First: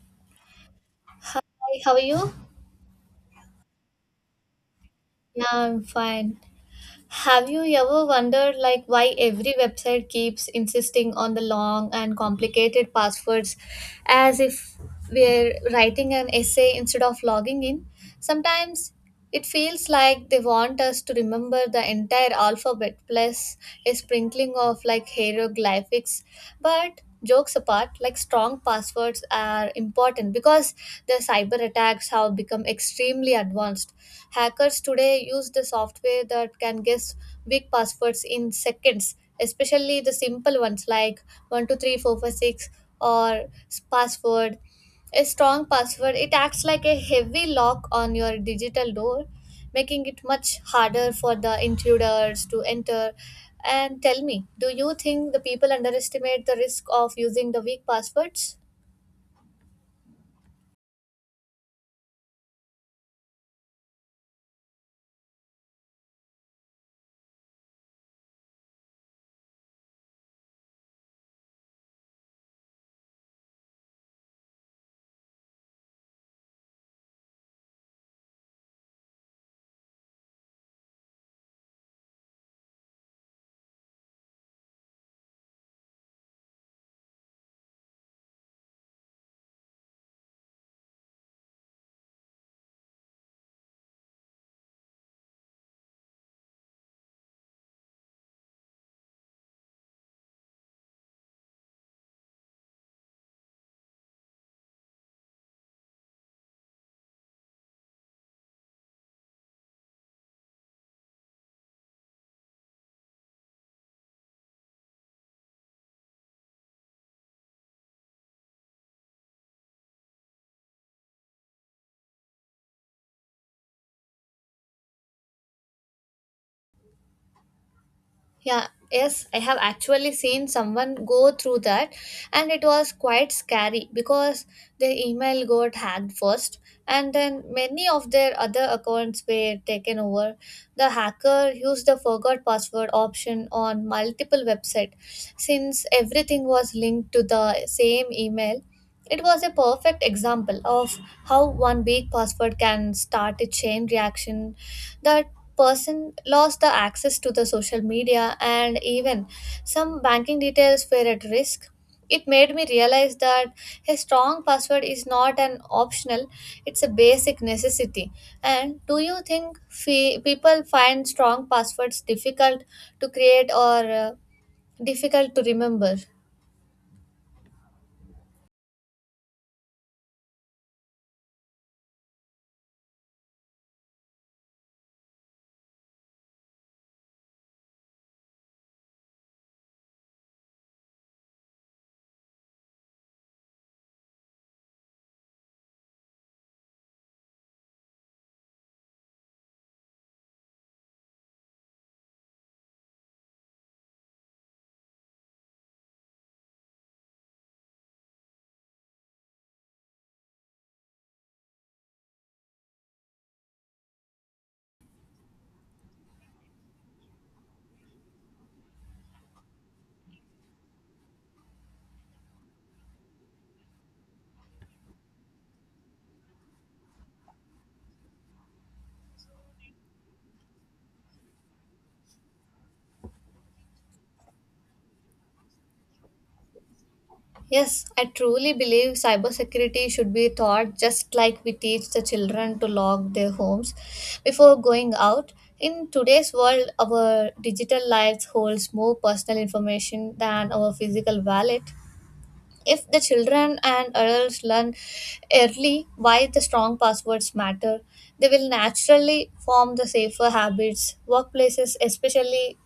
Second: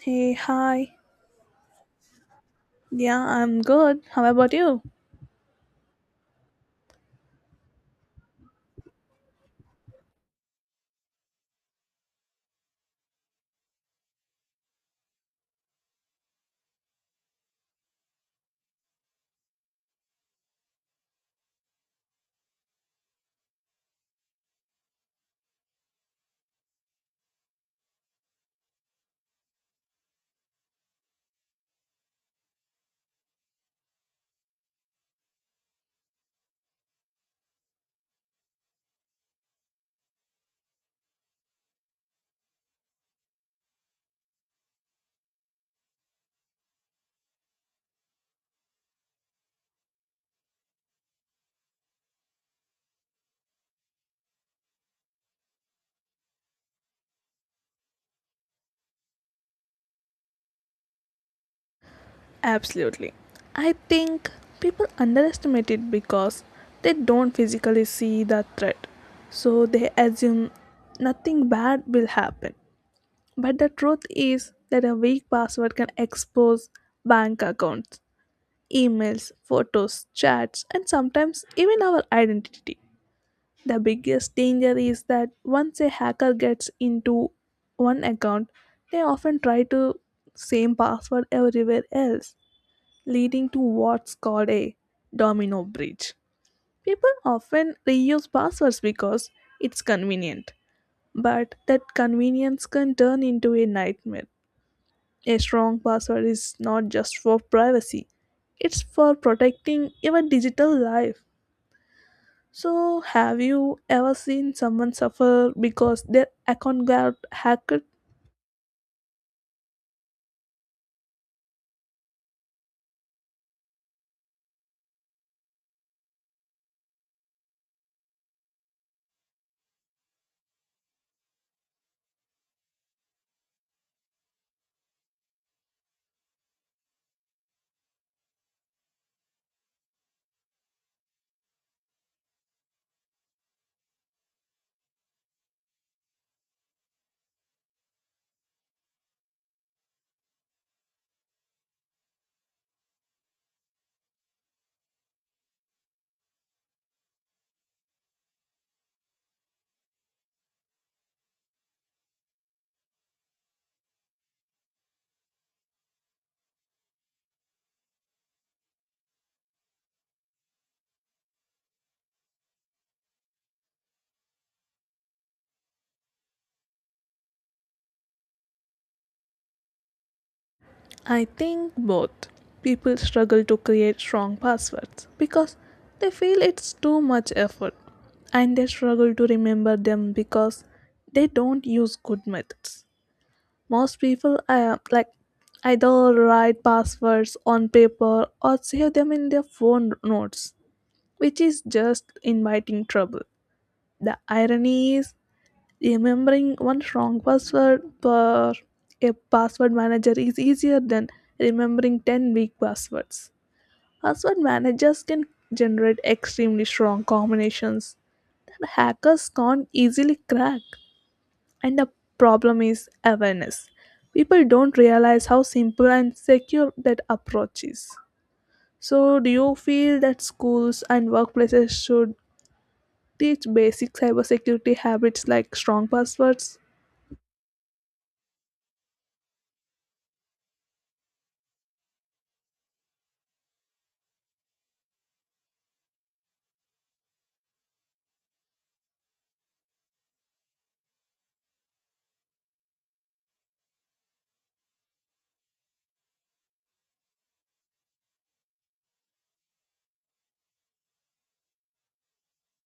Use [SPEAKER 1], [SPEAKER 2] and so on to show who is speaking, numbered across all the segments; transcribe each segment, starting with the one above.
[SPEAKER 1] Hey, hi.
[SPEAKER 2] Hi, how are you?
[SPEAKER 1] Yeah, I'm good. How about you?
[SPEAKER 2] Yeah, I'm fine. Have you ever wondered like why every website keeps insisting on the long and complicated passwords as if we're writing an essay instead of logging in? Sometimes it feels like they want us to remember the entire alphabet plus a sprinkling of like hieroglyphics. But jokes apart, like strong passwords are important because the cyber attacks have become extremely advanced. Hackers today use the software that can guess big passwords in seconds, especially the simple ones like 123456 or password. A strong password, it acts like a heavy lock on your digital door, making it much harder for the intruders to enter. And tell me, do you think the people underestimate the risk of using the weak passwords?
[SPEAKER 1] Absolutely. I think people underestimate it because they don't physically see the threat. So they assume nothing bad will happen. But the truth is that a weak password can expose bank accounts, emails, photos, chats, and sometimes even our identity. The biggest danger is that once a hacker gets into one account, they often try to same password everywhere else, leading to what's called a domino breach. People often reuse passwords because it's convenient, but that convenience can turn into a nightmare. A strong password is not just for privacy, it's for protecting your digital life. So, have you ever seen someone suffer because their account got hacked?
[SPEAKER 2] Yeah, yes, I have actually seen someone go through that, and it was quite scary because their email got hacked first, and then many of their other accounts were taken over. The hacker used the forgot password option on multiple websites. Since everything was linked to the same email, it was a perfect example of how one weak password can start a chain reaction. That person lost the access to the social media, and even some banking details were at risk. It made me realize that a strong password is not an optional, it's a basic necessity. And do you think people find strong passwords difficult to create or difficult to remember?
[SPEAKER 1] I think both. People struggle to create strong passwords because they feel it's too much effort, and they struggle to remember them because they don't use good methods. Most people either write passwords on paper or save them in their phone notes, which is just inviting trouble. The irony is, remembering one strong password per a password manager is easier than remembering 10 weak passwords. Password managers can generate extremely strong combinations that hackers can't easily crack. And the problem is awareness. People don't realize how simple and secure that approach is. So, do you feel that schools and workplaces should teach basic cybersecurity habits like strong passwords?
[SPEAKER 2] Yes, I truly believe cybersecurity should be taught just like we teach the children to lock their homes before going out. In today's world, our digital lives holds more personal information than our physical wallet. If the children and adults learn early why the strong passwords matter, they will naturally form the safer habits. Workplaces especially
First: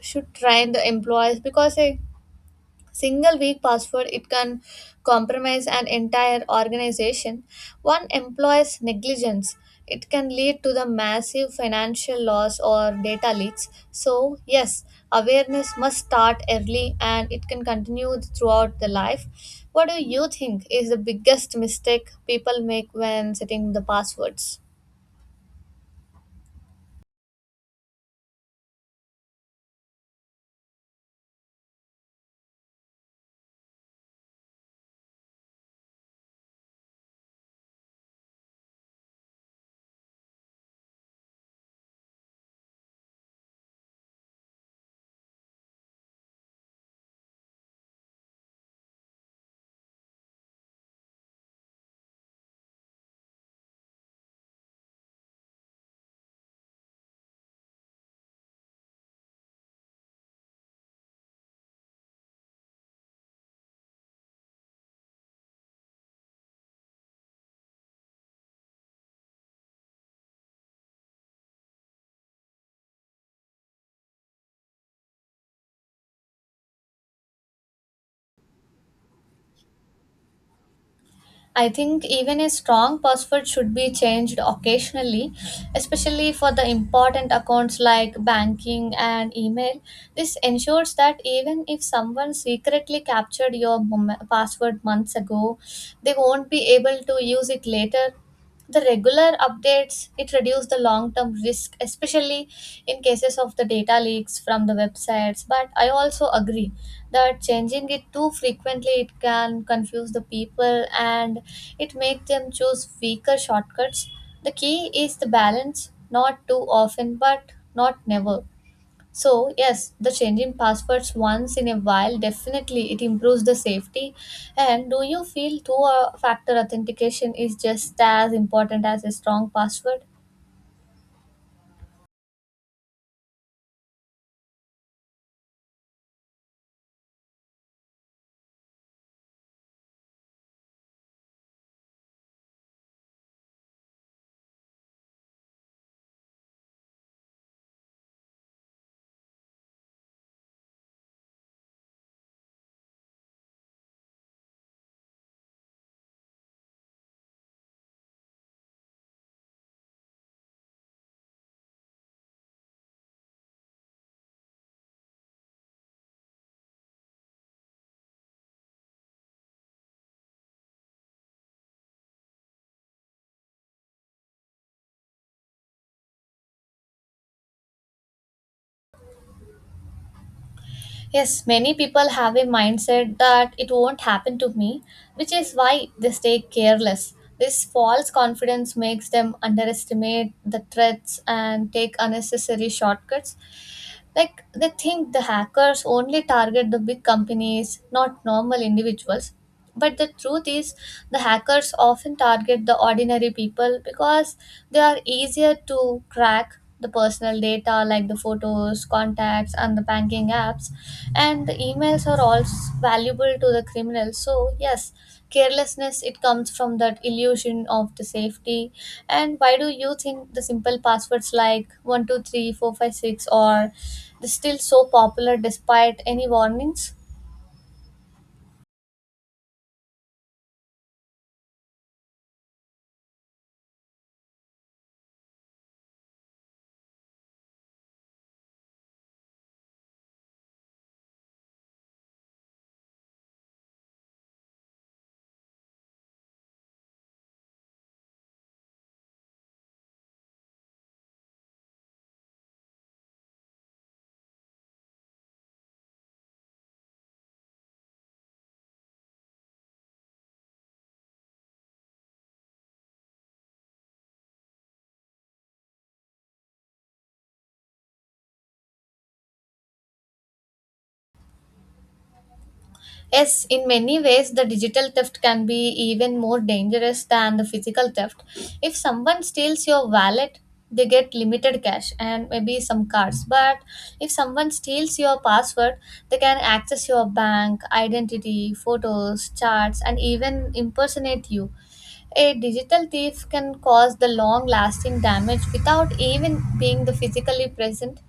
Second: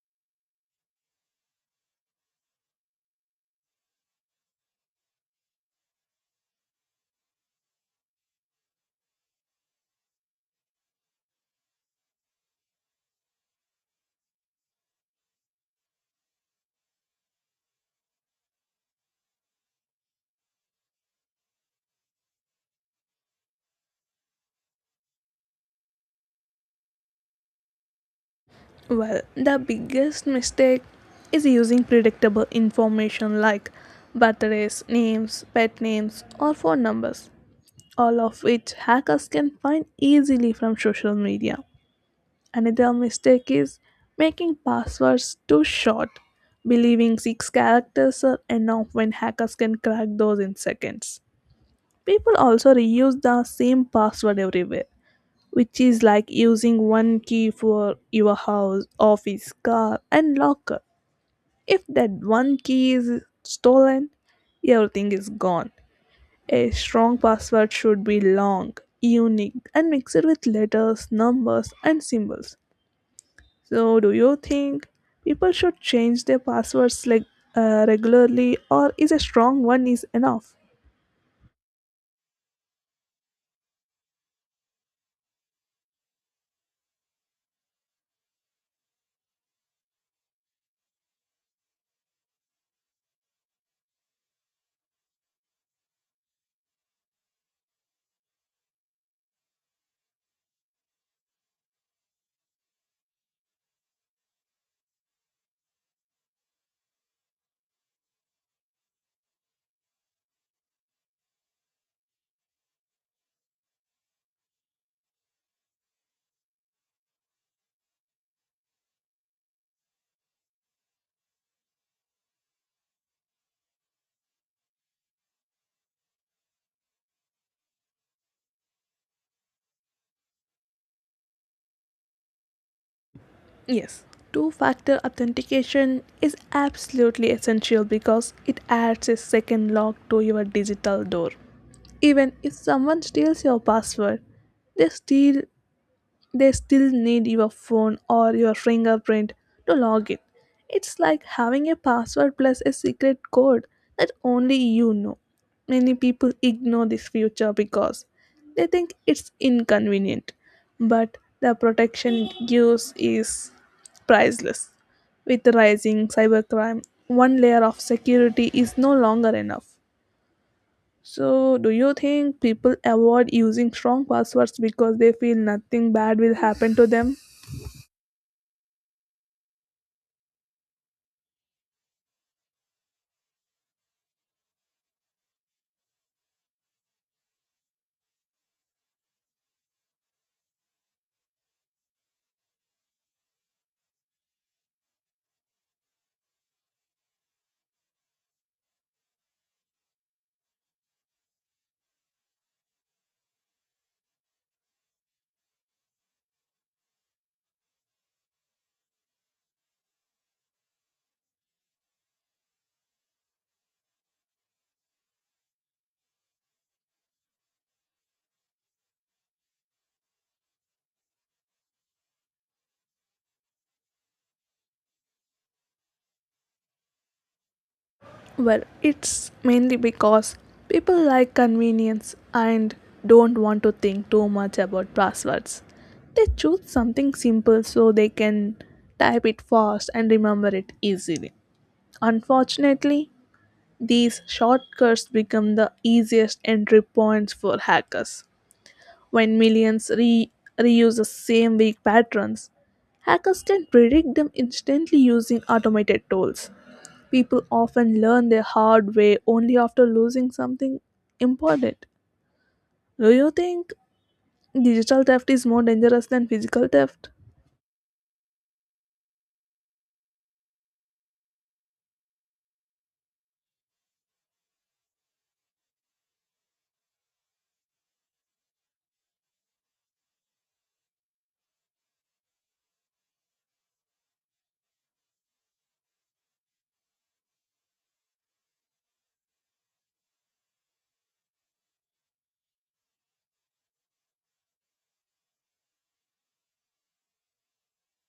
[SPEAKER 2] should train the employees because they single weak password it can compromise an entire organization. One employee's negligence it can lead to the massive financial loss or data leaks, so yes, awareness must start early and it can continue throughout the life. What do you think is the biggest mistake people make when setting the passwords?
[SPEAKER 1] Well, the biggest mistake is using predictable information like birthdays, names, pet names, or phone numbers, all of which hackers can find easily from social media. Another mistake is making passwords too short, believing six characters are enough when hackers can crack those in seconds. People also reuse the same password everywhere, which is like using one key for your house, office, car, and locker. If that one key is stolen, everything is gone. A strong password should be long, unique, and mixed with letters, numbers, and symbols. So, do you think people should change their passwords like regularly, or is a strong one is enough?
[SPEAKER 2] I think even a strong password should be changed occasionally, especially for the important accounts like banking and email. This ensures that even if someone secretly captured your password months ago, they won't be able to use it later. The regular updates it reduce the long term risk, especially in cases of the data leaks from the websites. But I also agree that changing it too frequently it can confuse the people and it make them choose weaker shortcuts. The key is the balance, not too often but not never. So yes, the changing passwords once in a while definitely it improves the safety. And do you feel two factor authentication is just as important as a strong password?
[SPEAKER 1] Yes, two factor authentication is absolutely essential because it adds a second lock to your digital door. Even if someone steals your password, they still they still need your phone or your fingerprint to log in. It's like having a password plus a secret code that only you know. Many people ignore this feature because they think it's inconvenient, but the protection it gives is priceless. With rising cybercrime, one layer of security is no longer enough. So, do you think people avoid using strong passwords because they feel nothing bad will happen to them?
[SPEAKER 2] Yes, many people have a mindset that it won't happen to me, which is why they stay careless. This false confidence makes them underestimate the threats and take unnecessary shortcuts. Like they think the hackers only target the big companies, not normal individuals. But the truth is, the hackers often target the ordinary people because they are easier to crack. The personal data like the photos, contacts, and the banking apps. And the emails are also valuable to the criminals. So, yes, carelessness it comes from that illusion of the safety. And why do you think the simple passwords like 123456 are still so popular despite any warnings?
[SPEAKER 1] Well, it's mainly because people like convenience and don't want to think too much about passwords. They choose something simple so they can type it fast and remember it easily. Unfortunately, these shortcuts become the easiest entry points for hackers. When millions reuse the same weak patterns, hackers can predict them instantly using automated tools. People often learn the hard way only after losing something important. Do you think digital theft is more dangerous than physical theft?
[SPEAKER 2] Yes, in many ways, the digital theft can be even more dangerous than the physical theft. If someone steals your wallet, they get limited cash and maybe some cards. But if someone steals your password, they can access your bank, identity, photos, charts, and even impersonate you. A digital thief can cause the long lasting damage without even being the physically present.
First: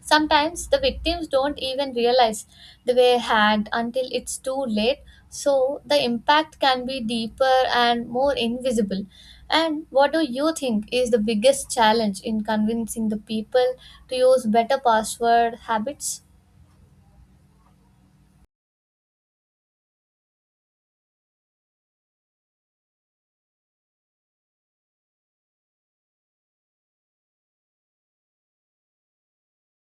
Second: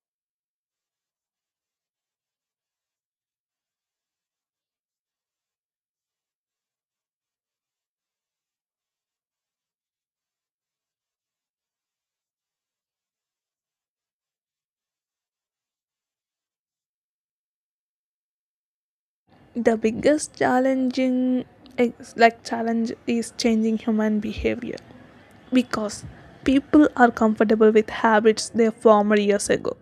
[SPEAKER 2] Sometimes the victims don't even realize they were hacked until it's too late, so the impact can be deeper and more invisible. And what do you think is the biggest challenge in convincing the people to use better password habits?
[SPEAKER 1] The biggest challenging ex- like challenge is changing human behavior because people are comfortable with habits they formed years ago.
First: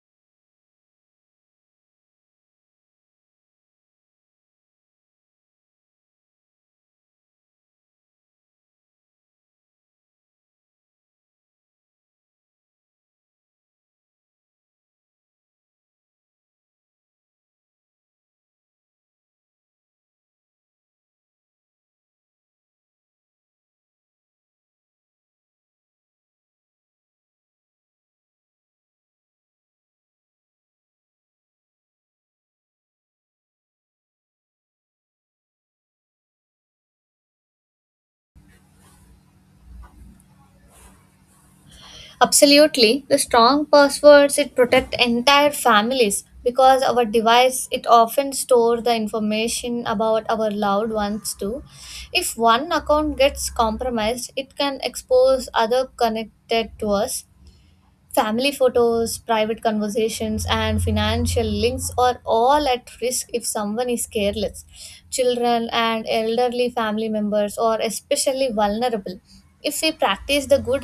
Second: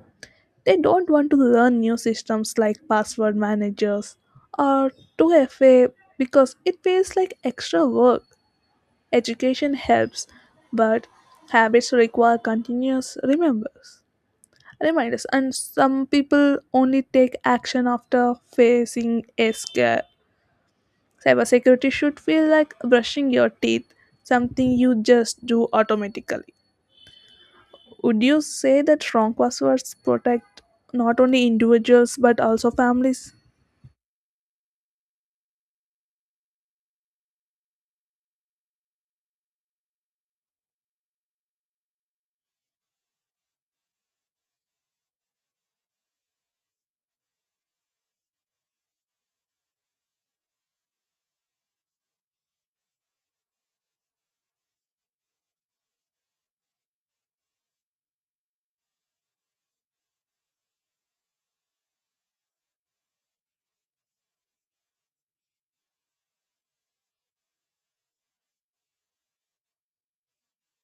[SPEAKER 1] They don't want to learn new systems like password managers or 2FA because it feels like extra work. Education helps, but habits require continuous remembers. reminders, and some people only take action after facing a scare. Cybersecurity should feel like brushing your teeth, something you just do automatically. Would you say that strong passwords protect not only individuals but also families?
[SPEAKER 2] Absolutely. The strong passwords it protect entire families because our device it often store the information about our loved ones too. If one account gets compromised, it can expose other connected to us. Family photos, private conversations, and financial links are all at risk if someone is careless. Children and elderly family members are especially vulnerable. If we practice the good